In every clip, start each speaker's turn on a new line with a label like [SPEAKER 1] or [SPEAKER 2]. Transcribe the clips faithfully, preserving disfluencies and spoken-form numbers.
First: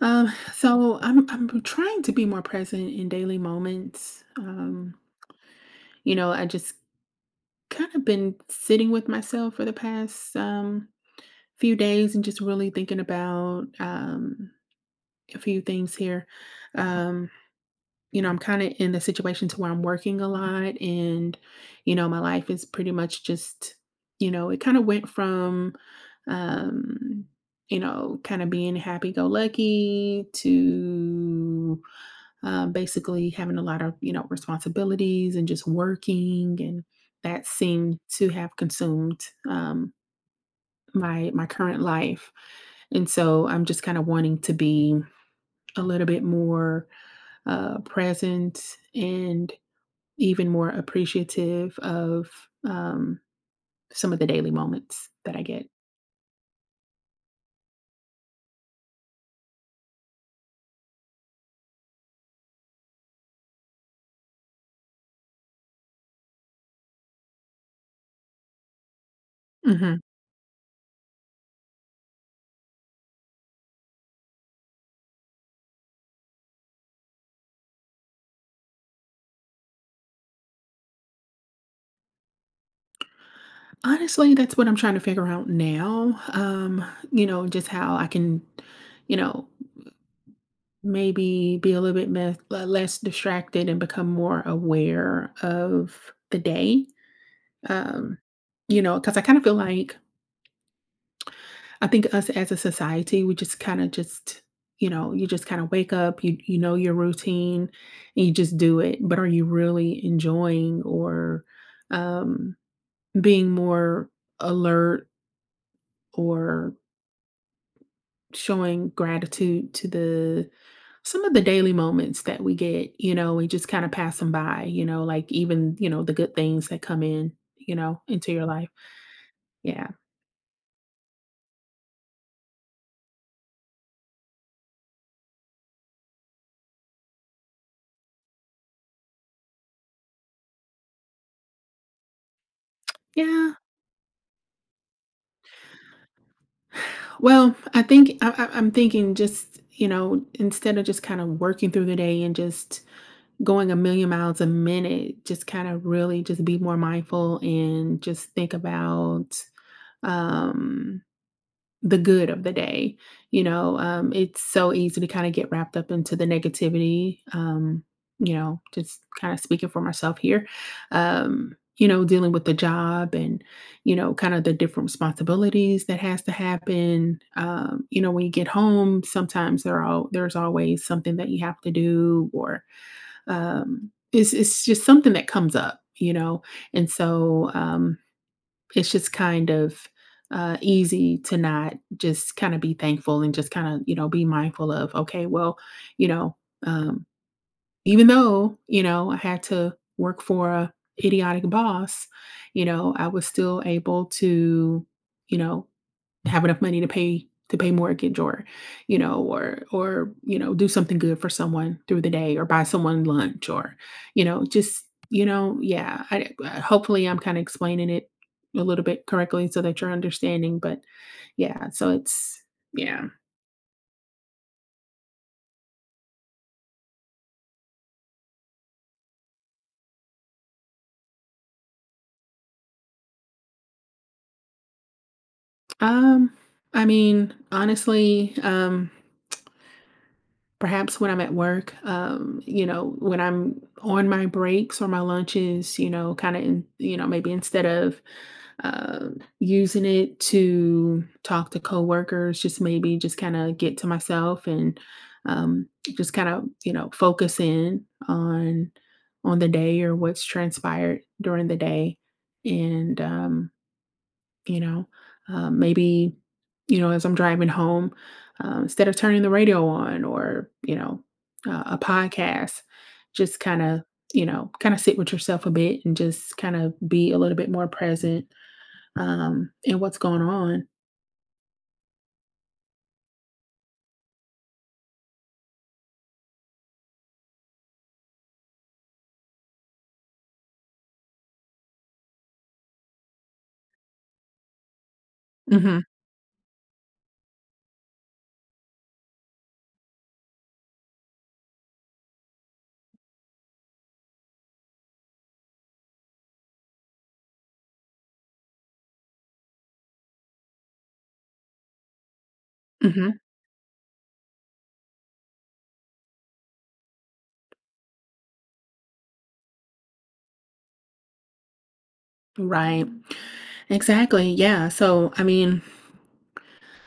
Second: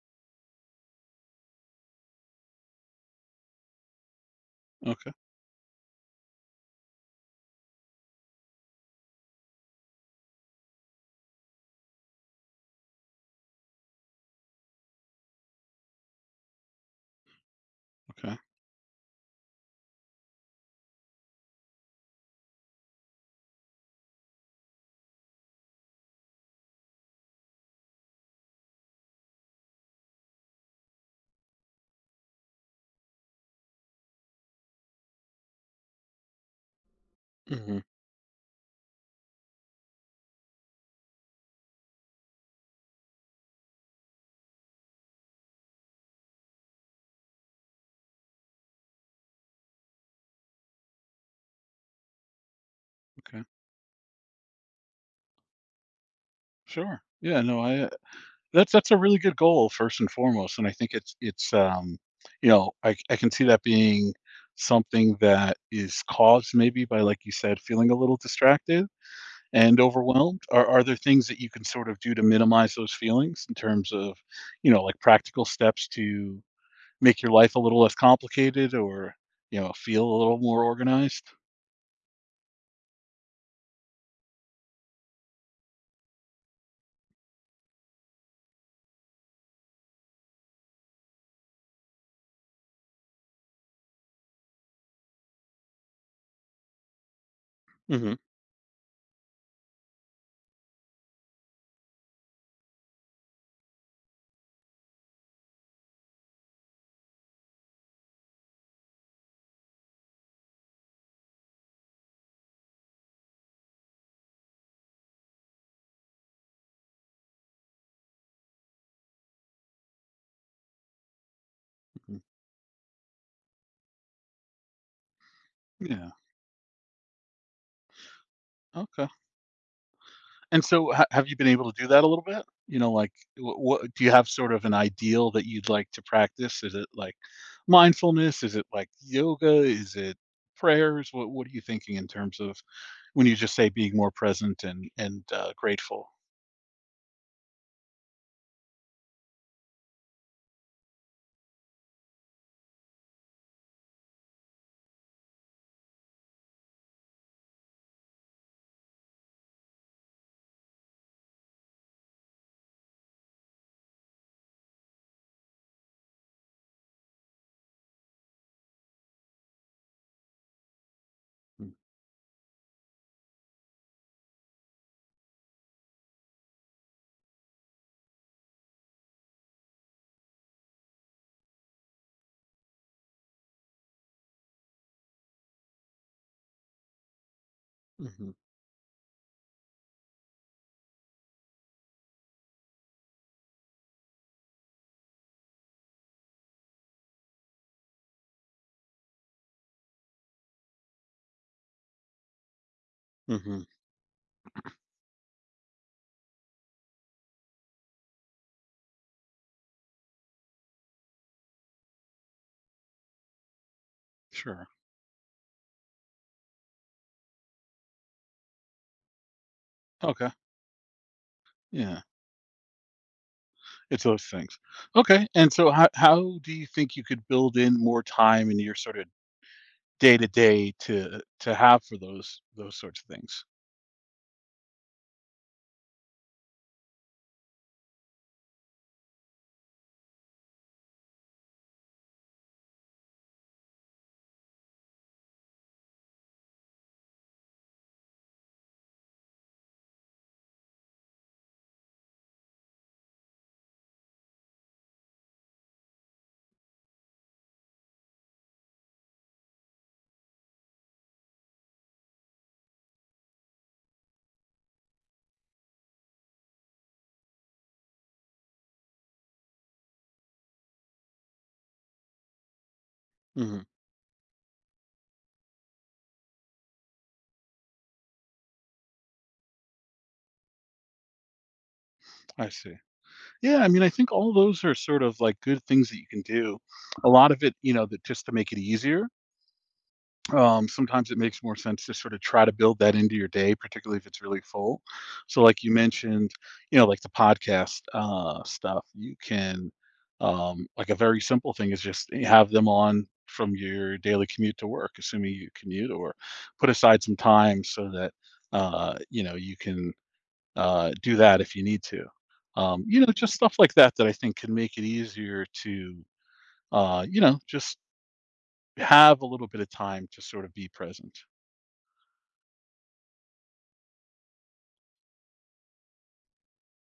[SPEAKER 1] Um, so I'm I'm trying to be more present in daily moments. Um,
[SPEAKER 2] Okay,
[SPEAKER 1] you know, I just kind of been sitting with myself for the past um few days and just really thinking about um a few things here. Um, you know,
[SPEAKER 2] okay.
[SPEAKER 1] I'm kind of in the situation to where I'm working a lot and you know, my life is pretty much just, you know, It kind of went from um you know, kind of being happy go lucky to uh, basically having a lot of you know responsibilities and just working, and that
[SPEAKER 2] Mhm,
[SPEAKER 1] seemed to have consumed, um, my my current life. And so I'm just kind of wanting to be a little bit more uh, present and even more appreciative of, um,
[SPEAKER 2] okay.
[SPEAKER 1] some of the daily moments that I get.
[SPEAKER 2] Sure. Yeah, no, I uh, that's that's a really good goal first and foremost, and I think it's it's, um, you know, I c I can see that being something that is caused maybe by, like you said, feeling a little distracted and
[SPEAKER 1] Hmm
[SPEAKER 2] overwhelmed. Are are there things that you can sort of do to minimize those feelings in terms of, you know, like, practical steps to make your life a little less complicated or, you know, feel a little more organized?
[SPEAKER 1] Honestly, that's what I'm trying to figure out now. Um, you know, just how I can, you know, maybe be a little bit meth- le- less distracted and become more aware of the day.
[SPEAKER 2] Mhm,
[SPEAKER 1] Um, you know, because I kind of feel like I think us as a society, we just kind of just, you know, you just kind of wake up, you you know your routine, and you just do it. But are you really enjoying or, um, being more alert, or showing gratitude to the some of the daily
[SPEAKER 2] mhm.
[SPEAKER 1] moments that we get? You know, we just kind of pass them by, you know, like even, you know,
[SPEAKER 2] Yeah,
[SPEAKER 1] the good things that come in, you know, into your life.
[SPEAKER 2] okay.
[SPEAKER 1] Yeah.
[SPEAKER 2] And so ha have you been able to do that a little bit? You know, like, what do you have sort of an ideal that you'd like to practice? Is it, like, mindfulness? Is it, like, yoga? Is it prayers? What what are you thinking in terms of when you
[SPEAKER 1] Yeah.
[SPEAKER 2] just say being more present and and, uh, grateful?
[SPEAKER 1] Well, I think I, I, I'm thinking just, you know, instead of just kind of working through the day and just going a million miles a minute, just kind of really just be more mindful and just think about, um, the good of the day. You know, um, it's so easy to kind of get wrapped up into the negativity. Um, you know, just kind of speaking for myself here. Um,
[SPEAKER 2] Mm,
[SPEAKER 1] you know, dealing with the job, and, you know, kind of the different responsibilities that has to happen. Um, you know, when you get home, sometimes there are all, there's always something that you have to do, or um it's it's just something that comes up, you know. And so um
[SPEAKER 2] mhm,
[SPEAKER 1] it's just kind of, uh, easy to not just kinda be thankful and just kinda, you know, be mindful of, "Okay, well, you know, um, even though, you know, I had to work for a idiotic boss, you know, I was still
[SPEAKER 2] mhm,
[SPEAKER 1] able to, you know, have enough money to pay to pay mortgage, or, you know, or or, you know, do something good for someone through the day, or buy someone lunch, or, you know,
[SPEAKER 2] sure.
[SPEAKER 1] just, you know, yeah, I uh, hopefully I'm kind of explaining it a little bit correctly so that you're
[SPEAKER 2] Okay,
[SPEAKER 1] understanding, but yeah, so
[SPEAKER 2] yeah,
[SPEAKER 1] it's yeah.
[SPEAKER 2] it's those things. Okay, and so how how do you think you could build in more time in your sort of day-to-day to day to to have for those those sorts of things?
[SPEAKER 1] Um I mean, honestly, um perhaps when I'm at work, um, you know, when I'm on my breaks or my lunches, you know, kind of in, you know, maybe instead of um using it to talk to coworkers, just maybe just kind of get to myself and, um, just kind of, you know, focus in on on the day, or what's transpired during the day. And um, you know, um, maybe, you know, as I'm driving home, um, instead of turning the radio on, or, you know, uh, a podcast, just kind
[SPEAKER 2] Mhm,
[SPEAKER 1] of, you know, kind of sit with yourself a bit and just kind of be a little bit more present, um, in what's going on.
[SPEAKER 2] I see. Yeah, I mean, I think all those are sort of like good things that you can do. A lot of it, you know, that just to make it easier. Um, sometimes it makes more sense to sort of try to build that into your day, particularly if it's really full. So, like you
[SPEAKER 1] Hmm
[SPEAKER 2] mentioned, you know, like the podcast uh, stuff, you can, um, like a very simple thing is just have them on from your daily commute to work, assuming you commute, or put aside some time so that, uh, you know, you can uh, do that if you need to. Um, you know,
[SPEAKER 1] hmm
[SPEAKER 2] just stuff like that that I think can make it easier to, uh, you know, just have a little bit of time to sort of be present.
[SPEAKER 1] Right. Exactly. Yeah. So, I mean,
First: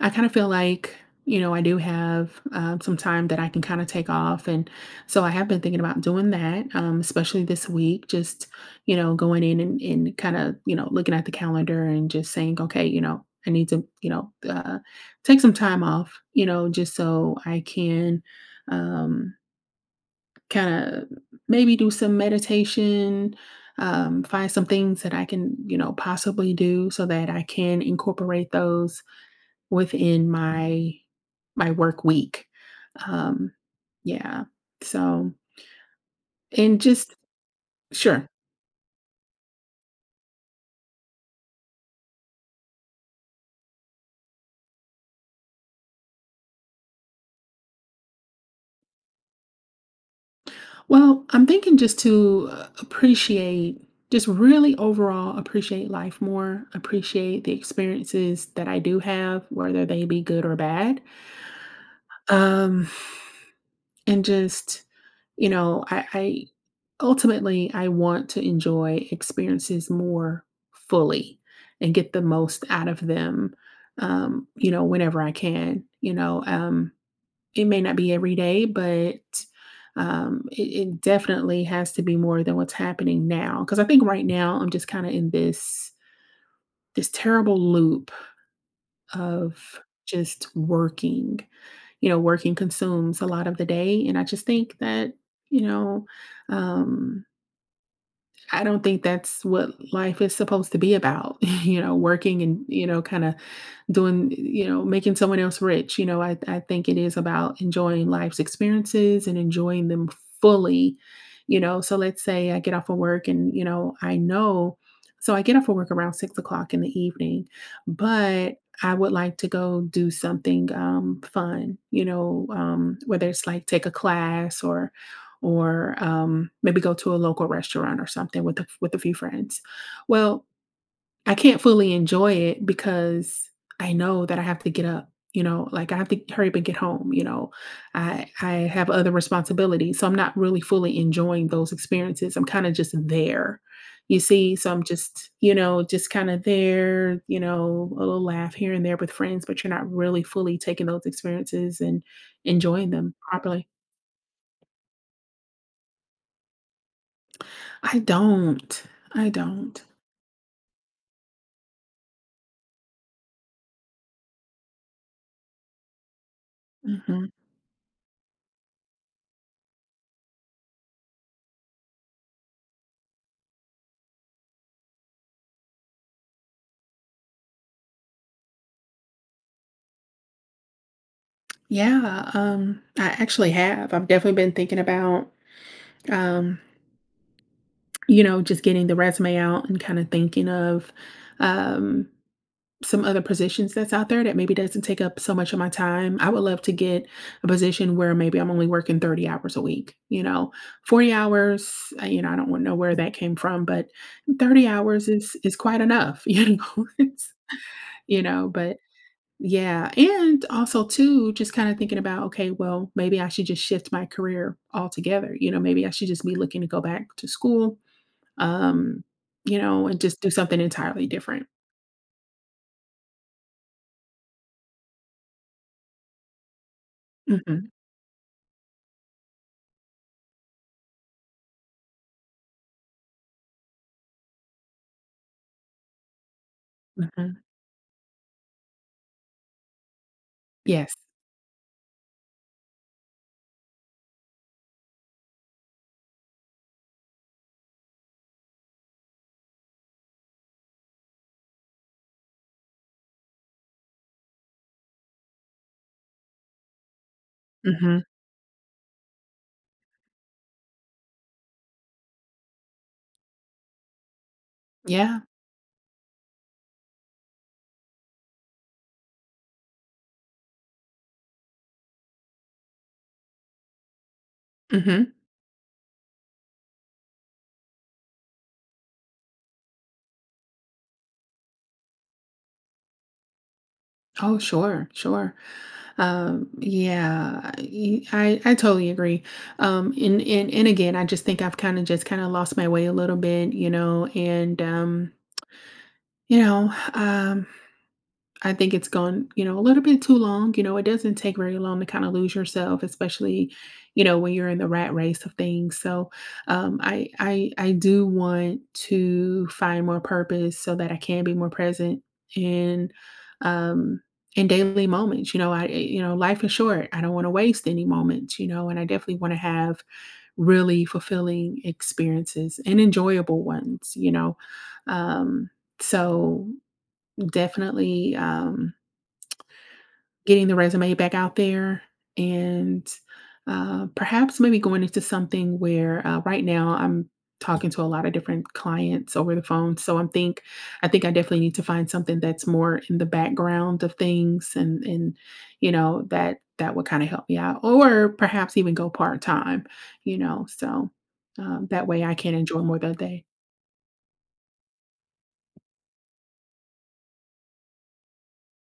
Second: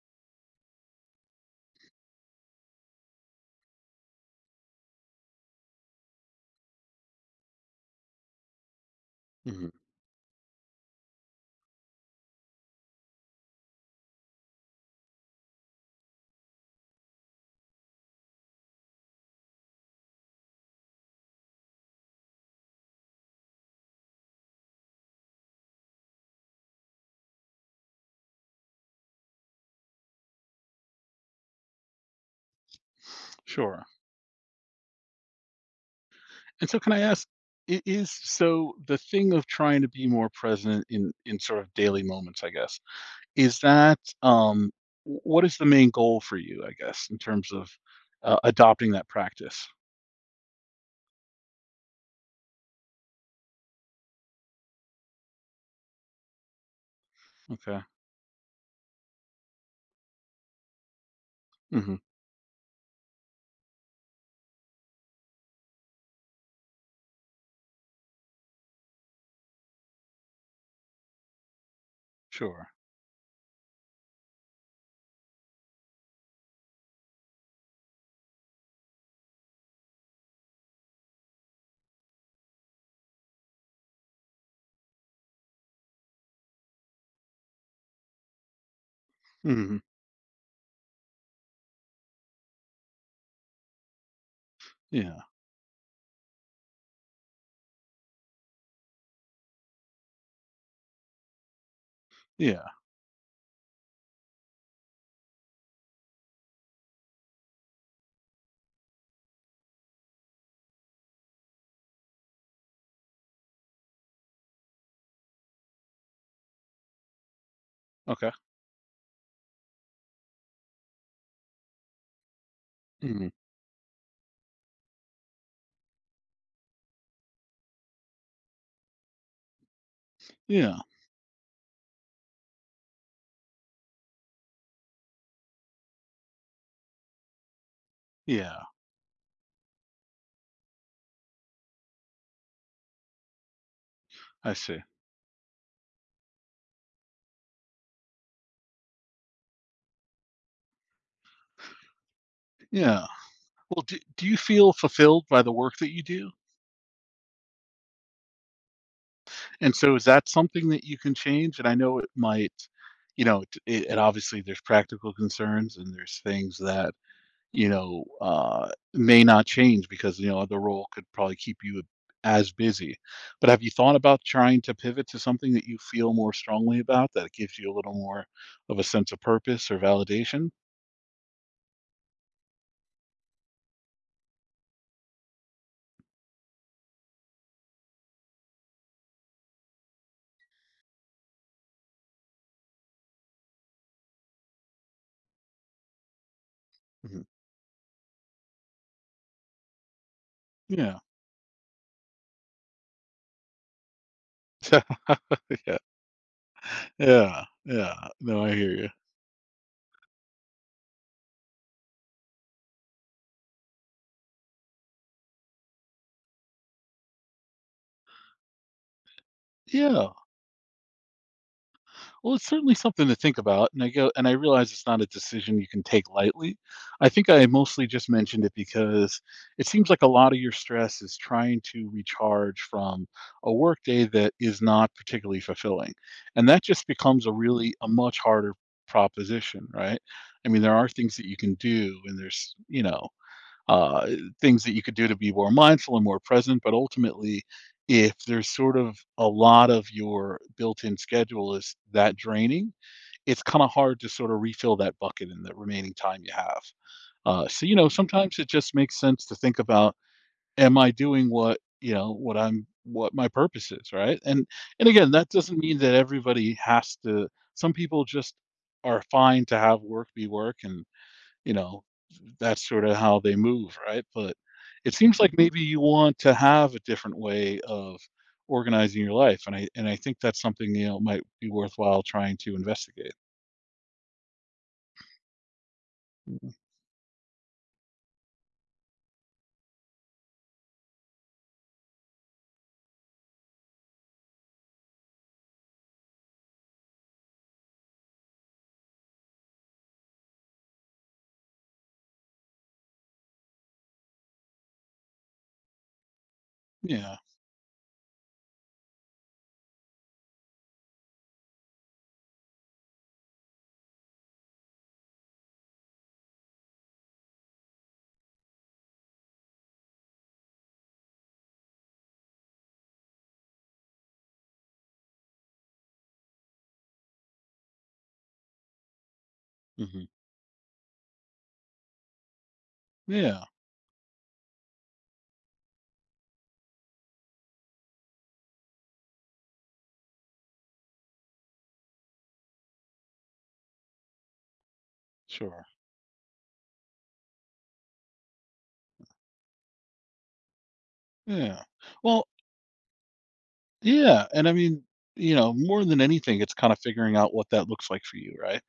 [SPEAKER 1] I kind of feel like, you know, I do have um, some time that I can kind of take off. And so I have been thinking about doing that, um, especially this week, just, you know, going in
[SPEAKER 2] Mhm.
[SPEAKER 1] and, and kind of, you know, looking at the calendar and just saying, okay, you know, I need to, you know, uh, take some time off, you know, just so I can, um, kind of maybe do some meditation, um, find some things that I can, you know, possibly do so that I can incorporate those within my my work week. Um,
[SPEAKER 2] Sure.
[SPEAKER 1] yeah. So,
[SPEAKER 2] And
[SPEAKER 1] and
[SPEAKER 2] so, can I
[SPEAKER 1] just
[SPEAKER 2] ask? i- Is
[SPEAKER 1] sure.
[SPEAKER 2] so the thing of trying to be more present in in sort of daily moments, I guess. Is that um, wh- what is the main goal for you? I guess in terms of uh, adopting that practice.
[SPEAKER 1] Well, I'm thinking just to uh, appreciate just really overall appreciate life more, appreciate the
[SPEAKER 2] Okay.
[SPEAKER 1] experiences that I do have, whether they be good or bad.
[SPEAKER 2] Hmm.
[SPEAKER 1] Um, and just You know, I, I ultimately I want to enjoy experiences more fully and get the most
[SPEAKER 2] Sure.
[SPEAKER 1] out of them. Um, you know, whenever I can. You know, um, it may not be every day, but, um, it, it definitely has to be more than what's happening now. Because I think right now I'm just kind of in this this terrible loop
[SPEAKER 2] Hmm.
[SPEAKER 1] of just working. You know, working consumes a lot of the day, and I just think that
[SPEAKER 2] Yeah.
[SPEAKER 1] you know um I don't think that's what life is supposed to be about, you know, working
[SPEAKER 2] Yeah.
[SPEAKER 1] and, you know, kind of doing, you know, making someone else rich. You know, I, I think it is about enjoying life's experiences and enjoying them fully, you know. So let's say I get off of work and, you know, I know, so I get off of work around six o'clock in the evening,
[SPEAKER 2] Okay.
[SPEAKER 1] but I would like to go do something um, fun, you know, um, whether
[SPEAKER 2] Hmm.
[SPEAKER 1] it's like take a class, or or um, maybe go to a local restaurant or something with a, with a few friends. Well,
[SPEAKER 2] Yeah.
[SPEAKER 1] I can't fully enjoy it because I know that I have to get up. You know, like I have to hurry up and get home. You know, I I
[SPEAKER 2] Yeah.
[SPEAKER 1] have other responsibilities, so I'm not really fully enjoying those experiences. I'm kind of just there, you
[SPEAKER 2] I
[SPEAKER 1] see. So I'm
[SPEAKER 2] see.
[SPEAKER 1] just, you know, just kind of there. You know, a little laugh here and there with friends, but you're not really fully taking those experiences and enjoying
[SPEAKER 2] Yeah.
[SPEAKER 1] them properly.
[SPEAKER 2] Well, do do you feel fulfilled by the work that you do?
[SPEAKER 1] I don't. I
[SPEAKER 2] And
[SPEAKER 1] don't.
[SPEAKER 2] so is that something that you can change? And I know it might, you know, t- it, and obviously there's practical concerns and there's things that,
[SPEAKER 1] Mhm.
[SPEAKER 2] you know, uh, may not change because, you know, the role could probably keep you as busy. But have you thought about trying to pivot to something that you feel more strongly about that gives you a little more of a sense of purpose or validation?
[SPEAKER 1] Yeah, um, I actually have. I've definitely been thinking about, um, you know, just getting the resume out and kinda thinking of, um, some other positions that's out there that maybe doesn't take up so much of my time. I would love to get
[SPEAKER 2] Mhm.
[SPEAKER 1] a position where maybe I'm only working thirty hours a week, you know?
[SPEAKER 2] Yeah.
[SPEAKER 1] forty hours, uh, you know, I don't want know where that came from, but thirty hours is is
[SPEAKER 2] Yeah.
[SPEAKER 1] quite enough, you know? It's
[SPEAKER 2] Yeah. Yeah.
[SPEAKER 1] you
[SPEAKER 2] No,
[SPEAKER 1] know,
[SPEAKER 2] I hear
[SPEAKER 1] but
[SPEAKER 2] you.
[SPEAKER 1] Yeah, and also too, just kinda thinking about, okay, well, maybe I should just shift my career altogether, you know, maybe I should just be looking to go back to school, um, you know, and
[SPEAKER 2] Yeah.
[SPEAKER 1] just do something entirely different.
[SPEAKER 2] Well, it's certainly something to think about, and I go and I realize it's not a decision you can take lightly. I think I
[SPEAKER 1] Mhm,
[SPEAKER 2] mostly just mentioned it because it seems like a lot of your stress is trying to recharge from a workday that is not particularly fulfilling. And that just becomes a
[SPEAKER 1] mhm.
[SPEAKER 2] really a much harder proposition, right? I mean, there are
[SPEAKER 1] Yes.
[SPEAKER 2] things that you can do and there's, you know, uh, things that you could do to be more mindful and more present. But ultimately, if there's sort of a lot of your built-in schedule is that draining, it's kind of hard to sort of refill that bucket in the remaining time you have. Uh, so you know,
[SPEAKER 1] Mhm.
[SPEAKER 2] sometimes it just makes sense to think about: Am I doing what you know what I'm what my purpose is, right? And and again,
[SPEAKER 1] Yeah.
[SPEAKER 2] that doesn't mean that everybody has to. Some people just are fine to have work be work and you know, that's sort of how they move, right? But it
[SPEAKER 1] Mhm.
[SPEAKER 2] seems like maybe you want to have a different way of organizing your life, and I and I think that's something, you know, might be worthwhile trying to investigate.
[SPEAKER 1] Oh, sure, sure. Um, yeah, y I I totally agree. Um, and and and again, I just think I've kinda just kinda lost my way a little bit, you know, and, um, you know, um I think it's gone, you know, a little bit too long. You know, it doesn't take very long to kind of lose yourself, especially, you know, when you're in the rat race of things. So, um, I
[SPEAKER 2] Yeah.
[SPEAKER 1] I I do want to find more purpose so that I can be more present in, um, in daily moments. You know, I eh, you know, life is short. I don't want to waste any moments. You know, and I definitely want to have really fulfilling experiences and enjoyable ones. You know, um, so definitely. Um,
[SPEAKER 2] Mhm.
[SPEAKER 1] Getting the resume back out there and,
[SPEAKER 2] Yeah,
[SPEAKER 1] uh, perhaps maybe going into something where, uh, right now I'm talking to a lot of different clients over the phone, so I'm think I think I definitely need to find something that's more in the background of things and and,
[SPEAKER 2] sure.
[SPEAKER 1] you know, that that would kinda help me out, or perhaps even go part-time, you know, so,
[SPEAKER 2] Yeah.
[SPEAKER 1] um, that way I
[SPEAKER 2] Well,
[SPEAKER 1] can enjoy more of the day.
[SPEAKER 2] yeah, and I mean, you know, more than anything, it's kinda figuring out what that looks like for you, right?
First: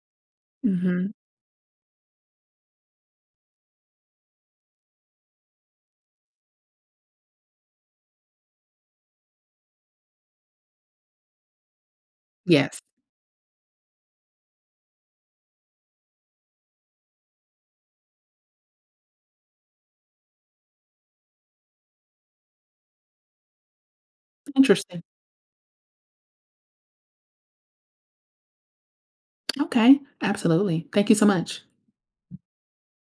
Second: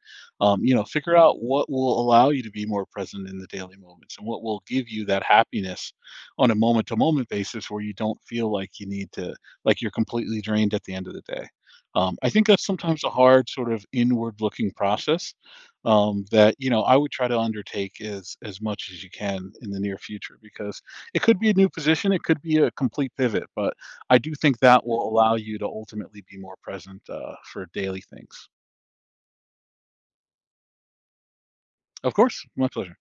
[SPEAKER 2] Um, you know,
[SPEAKER 1] Mhm.
[SPEAKER 2] figure Mhm. out what will allow you to be more present in the daily moments and what will give you that happiness on a moment to moment basis where you don't feel like you need to like you're completely drained at the end of the day. Um, I think that's
[SPEAKER 1] Yes.
[SPEAKER 2] sometimes a hard sort of inward looking process, um, that, you know, I would try to undertake as as much as you can in the near future because it could be a new position, it could be a complete pivot, but I do think that
[SPEAKER 1] Interesting.
[SPEAKER 2] will allow you to ultimately be more present, uh, for daily things.
[SPEAKER 1] Okay. Absolutely. Thank you so much.
[SPEAKER 2] Of course, my pleasure.